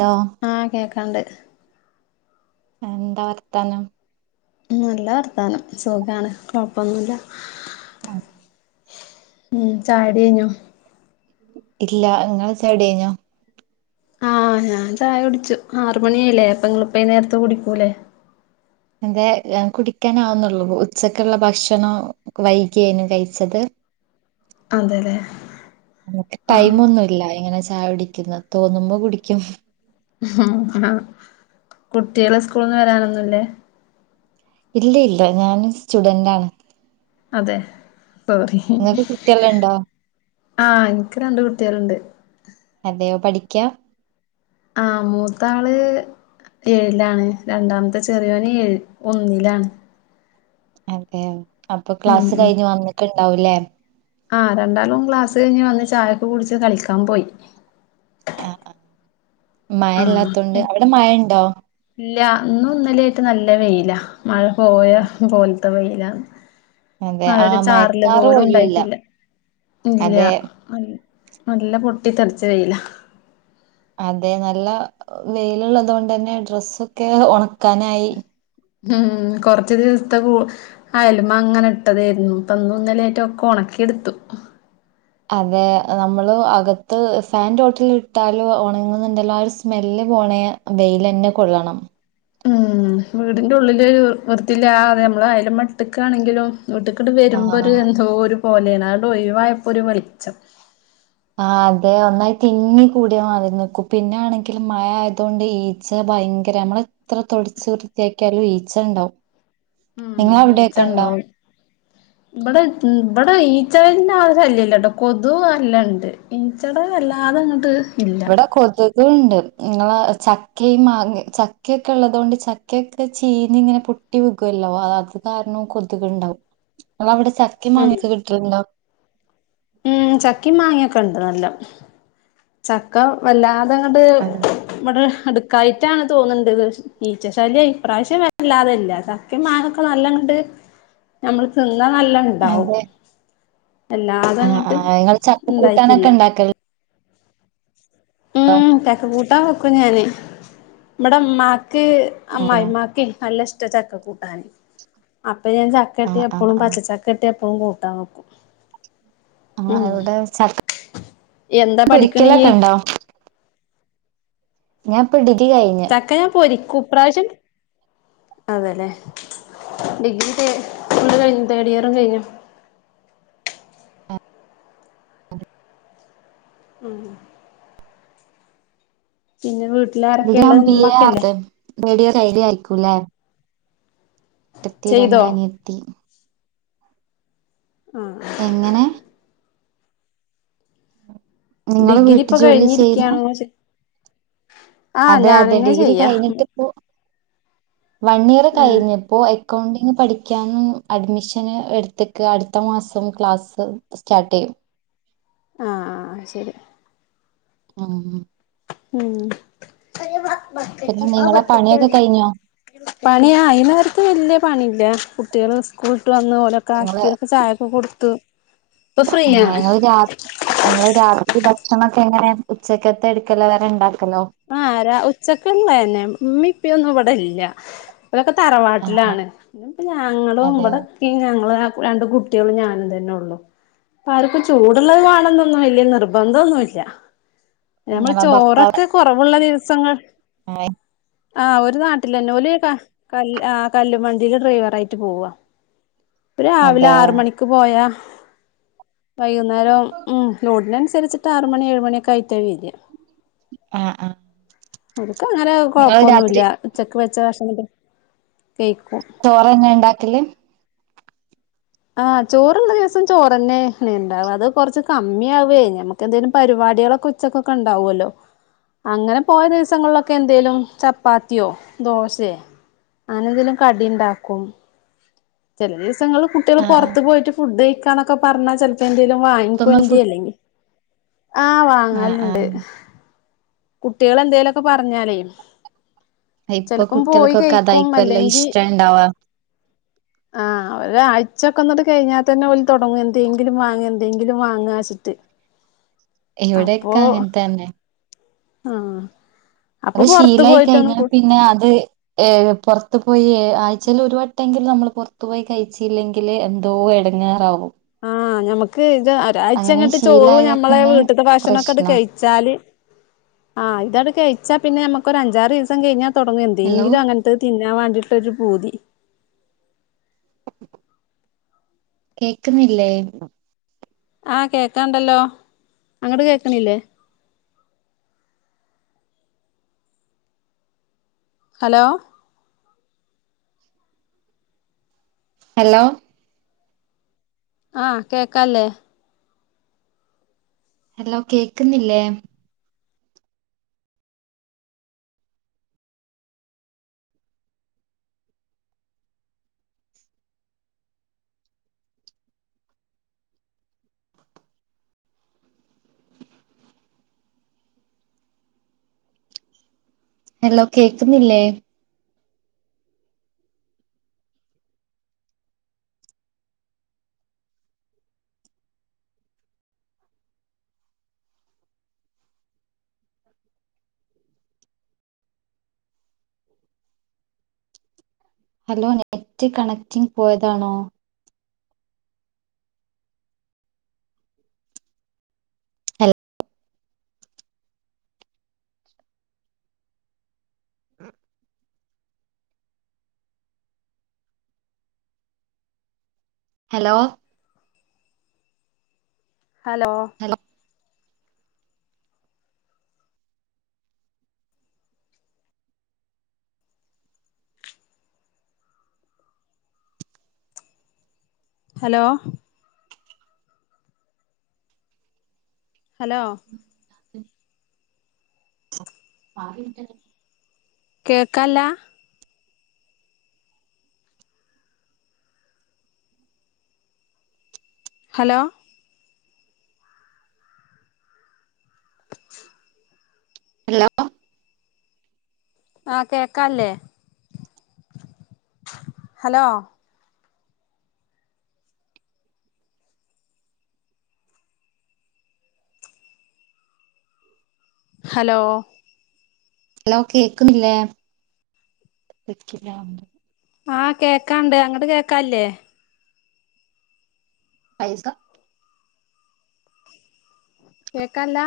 ഡാ ക്കണ്ട് എന്താ വർത്താനം നല്ല വർത്താനം സുഖാണ് കൊഴപ്പൊന്നുല്ല ആഹ് ഉം ചായുടി കയിഞ്ഞോ ഇല്ല നിങ്ങടെ ചായകുടി കയിഞ്ഞോ ആഹ ഞാൻ ചായ കുടിച്ചു ആറ് മണിയായില്ലേ അപ്പ നിങ്ങള ഇപ്പ നേരത്തെ കുടിക്കൂല്ലേ എന്തേ കുടിക്കാന ആവുന്നുള്ളൂ ഉച്ചക്കുള്ള ഭക്ഷണം വൈകിയേനു കഴിച്ചത് അതെല്ലേ ആഹ് ടൈം ഒന്നുമല്ലങ്ങനെ ചായ പിടിക്കുന്ന തോന്നുമ്പോ കുടിക്കും ഉ ആ കുട്ടികളെ സ്കൂളന്ന് വരാനൊന്നുല്ലേ ഇല്ല ഇല്ല ഞാൻ സ്റ്റുഡൻ്റാണ് അതെ നിങ്ങക്ക് കുട്ട്യള് ഇണ്ടോ ആഹ എനിക്ക് രണ്ട് കുട്ടികളുണ്ട് അതെയോ പഠിക്കാ ആ മൂത്താള് ഏഴിലാണ് രണ്ടാമത്തെ ചെറിയോന് ഏഴ ഒന്നിലാണ് അതെയോ അപ്പൊ ക്ലാസ് കഴിഞ്ഞ് വന്നിട്ടുണ്ട് ണ്ടാവുലേ ആഹ രണ്ടാലും ക്ലാസ് കഴിഞ്ഞ് വന്ന് ചായക്കെ കുടിച്ച് കളിക്കാൻ പോയി ആഹ് ആഹ് മഴ ഇല്ലാത്തൊണ്ട് അവിടെ മഴുണ്ടോ ഇല്ലാ ഇന്നും ഇന്നലെ ആയിട്ട് നല്ല വെയില മഴ പോയ പോലെ ടെ വെയിലാ അതെ നല്ലൊരു ആഹ് ചാറില് മയക്കാറ് പോലും ഇല്ല ഉണ്ടായിട്ടില്ല ഇല്ല അതെ നല്ല പൊട്ടി തറച്ച് വെയിലാ അതെ നല്ല വെയിലുള്ളതുകൊണ്ട് തന്നെ ഡ്രസ്സൊക്കെ ഉണക്കാനായി ഉം കൊറച്ച് ദിവസത്തെ കൂ ആയാലും അങ്ങനെ ഇട്ടതായിരുന്നു ഇപ്പഇന്നും ഇന്നലെക്കെയായിട്ട ഒക്കെ ഉണക്കിയെടുത്തു അതെ നമ്മള് അകത്ത് ഫാൻന്റോട്ടിൽ ഇട്ടാലോ ണങ്ങുന്നുുണ്ടല്ലോ ആ ഒരു സ്മെല്ല് പോണേ വെൽ തന്നെ കൊള്ളണം ഉം വീടിന്റെ ഉള്ളിൽ വൃത്തില്ല അതെ നമ്മള അയാലും മട്ടക്കാണെങ്കിലും വീട്ടക്കിട്ട് വരുമ്പോൾ ഒരു ആഹ് എന്തോ ഒരു പോലെയനാ ഡോയി വായപ്പൊര് വെളിച്ചം ആ അതെ ഒന്നായി തിങ്ങി കൂടിയാ മാറി നിക്കൂ പിന്നാണെങ്കിൽ മഴ ആയതുകൊണ്ട് ഈച്ച ഭയങ്കര നമ്മളെത്ര തൊടച്ച് വൃത്തിയാക്കിയാലും ഈച്ച ഉണ്ടാവും ഉം ഈച്ചണ്ടാവുംഇവിടെ ഇവിടെ ഈ ഇഈച്ചടിന്റെ ആവശ്യംമല്ല ഇല്ല കൊതുക്അല്ലാ ഉണ്ട് ഇഈച്ചട വല്ലാതെ അങ്ങോട്ട് ഇവടാ കൊതുക് കൊതുക്ണ്ട് നിങ്ങള ചക്കയും മാ ചക്കൊക്കെ ഉള്ളതൊണ്ട് ചക്കയൊക്കെ ചീഞ്ഞ് ഇങ്ങനെ പൊട്ടി നിക്കുവല്ലോ അത് കാരണവും കൊതുക് ഉണ്ടാവും നിങ്ങളവിടെ ചക്കി ഉം മാങ്ങെ കിട്ടിലണ്ടോ ഉം ചക്കയും മാങ്ങിയൊക്കെ ഉണ്ട് നല്ല ചക്ക വല്ലാ അതണ്ട് ആ. ഇവിടെ അടു കയറ്റാണ് തോന്നുണ്ട് ഈച്ചശല്യം ഇപ്രാവശ്യം വല്ലാതില്ല ചക്കെമാങ്ങൊക്കെ നല്ല കണ്ട് നമ്മള് തിന്ന് എന്നാ നല്ല ഇണ്ടാവും അല്ല ആ ആ ഇങ്ങള് ചക്കക്കൂട്ടാനൊക്കെ ഇണ്ടാക്കല് ഉം തക്ക കൂട്ടാ വെ ക്കും ഞാന് ഇബടെ ഇമ്മാക് ക് അതെ അമ്മായ്മ്മാക്കെ നല്ലെഷ് ട ചക്ക കൂ ടാണ് അപ്പ ഞാ ആഹ് ചക്കെട്ട്യാ ആഹ് എപ്പ്ളും ആഹ് പച്ചച്ചക്കെട്ട്യാ ഓ കൂട്ടാവെക്കും ആ ഇവിടെ ചക് എന്താ പഠിക്കണീയ്യ് പൊരിക്കലൊക്കെണ്ടോ ഞാ ഇപ്പ ഡിഗ് ചക്ക ഞാ പൊരി ക്കു പ്രാശം അതെല്ലേ ഡിഗ്രി തേ ഫുള്ള് കൈഞ്ഞു തേടിയറും കൈഞ്ഞു ഉം പിന്നെ വീ [unintelligible] [unintelligible] അയ്കൂലെ ട്ടത്തി ചെയ്തോ രണ്ടനിയത്തി ആഹ് എങ്ങനെ നിങ്ങള് ഡിഗ്രി വീട്ടു ഇപ്പൊ ജോലി ചെയ്യുന്ന കഴിഞ്ഞിരിക്യാണോ ചൊയ് അതെ അതെ ഡിഗ്രി കഴിഞ്ഞിട്ടിപ്പോ വൺ ഇയറ് ഉം കൈഞ്ഞിപ്പോ എ ക്കൗണ്ടിങ് പഠിക്കാനും അഡ്മിഷന് ഇട്ത്തിക്കാ അട്ത്ത മാസം ക്ലാസ് സ്റ്റാർട്ടെയും ആ ആ ആ ശെരി ആ ഉം പണിയ പിന്നെ നിങ്ങളെ പണിയൊക്കെ കഴിഞ്ഞോ [unintelligible] വെല്ല്യെ പണി [unintelligible] കുട്ട്യേള് സ്കൂൾ ട്ട് വന്ന് ഓലൊക്കെ ആക്കി ഓൽക്ക് ചായൊക്കെ കൊട്ത്തു ആ ഇങ്ങള് രാ ഇങ്ങള് രാത്രി ഭക്ഷണൊക്കെ എങ്ങനേ ഉച്ചക്കത്തെ എട്ക്കല അതോ രണ്ടാ ആ ര ഉച്ചക്കും [unintelligible] ഇമ്മിം ഇപ്പേയൊന്നു ഇവ്ട് ടെല്ല ഇവരൊക്കെ ആഹ് ആഹ് തറവാട്ട്ലാണ് ഇപ്പ ഞാങ്ങളും അതെ ഇബ്ടൊക്കെ ഞങള് രണ്ട് കുട്ടികളും ഞാനും തന്നെ ഉള്ളു അപ്പൊ ആർക്ക് ചൂടുള്ളത് കാണന്നൊന്നും വെല്യ നിർബന്ധോനില്ല മ്മള് നിങ്ങളെ ഭർത്താവ് ചോറൊക്കെ കുറവുള്ള ദിവസങ്ങൾ [unintelligible] ആ ഒരു നാട്ടിലന്നെ ഓല് ക കൽ അ കല്ലുമ്മണ്ടില് ഡ്രൈവറായിട്ട് പോവാ അതെ രാവിലാറ് മണിക്ക് പോയാ വൈകുന്നേരം ഉം ലോടിനനുസരിച്ചിട്ട് ആറ് മണി ഏഴ് മണിയെക്ക ആയിട്ടെ വര്യ ആ ആ ങ്ങനെ കൊയപ്പൊന്നുല്ല ഉച്ചക്ക് വെ [unintelligible] ചോറന്ന ണ്ടാക്കല്േ ആ ചോറള്ള ദിവസം ചോറന്നെണ്ടാവും അത് കൊറച്ച് കമ്മിയാവെ ഞമ്മക്ക് ന്തേലും പരിപാടികളൊക്കെ ഉച്ചക്കൊക്കെണ്ടാവല്ലോ അങ്ങനെ പോയ ദിവസങ്ങളിലൊക്കെ എന്തേലും ചപ്പാത്തിയോ ദോശെ അങ്ങനെന്തെലും കടി ണ്ടാക്കും [unintelligible] ങ്ങള് കുട്ടികള് ആഹ് പൊറത്ത് പോയിട്ട് ഫുഡ് [unintelligible] ന്തലും പുറത്തുന്ന് ഫു [unintelligible] ആ ആഹ് വാങ്ങല്ലുണ്ട് ആഹ് കുട്ടികളെന്തേല്ക്കെ പറഞ്ഞാലേ ഇപ്പൊ ചിലപ്പം പോയി കുട്ടികൾക്കൊക്കെ കഴിക്കും അതായിക്കുവല്ലോ ഇഷ്ടണ്ടാവാ ആ ഒരാഴ്ചൊക്കൊന്നത് കഴിഞ്ഞാതന്നെ ഓല് തൊടങ്ങും എന്തെങ്കിലും വാങ്ങ് എന്തെങ്കിലും വാങ്ങാച്ചിട്ട് ഇവിടെക്കാങ്ങനെത്തന്നെ ആ അത് ശീലായി കയിഞ്ഞ പിന്നെ അത് ഏ പൊറത്തു പോയി ആഴ്ച്ചേല് ഒരു വട്ടെങ്കിലും നമ്മൾ പൊറത്തു പോയി കയ്ച്ചില്ലെങ്കില് എന്തോ എടങ്ങേറാവും ആ ഞമ്മക്ക് ഇത് അങ്ങനെ രാഴ്ചങ്ങോട്ട് ചോറും ശീലായ ഞമ്മളെ പിന്നെ വീട്ട്ത്തെ ഭക്ഷണംക്കെട്ട് പ്രശ്നാ കയിച്ചാല് ആ ഇതട് [inaudible] ച്ചാ പിന്നെ നമുക്ക് ഒരഞ്ചാറീസം കഴിഞ്ഞ ടങ്ങു ഹലോ എന്തെങ്കിലും അങ്ങനത്തെ തിന്നാ [inaudible] ട്ടൊരു പൂതി കേക്കുന്നില്ലേ ആ കേക്കാണ്ടല്ലോ അങ്ങട് കേക്കണില്ലേ ഹലോ ഹലോ ആ കേക്കാല്ലേ ഹലോ കേക്ക്ന്നില്ലേ ഹലോ കേക്കുന്നില്ലേ ഹലോ നെറ്റ് കണക്റ്റിങ് പോയതാണോ [unintelligible] hello hello hello hello hello hello കേക്കാല്ലാ? ഹലോ. അലോ ആഹ് കേക്കാല്ലേ ഹലോ. ഹലോ. അലോ കേക്ക്ന്നില്ലേ? ആഹ് കേക്കാണ്ട് അങ്ങട്ട് കേക്കാല്ലേ? പൈസ കേക്കാല്ല.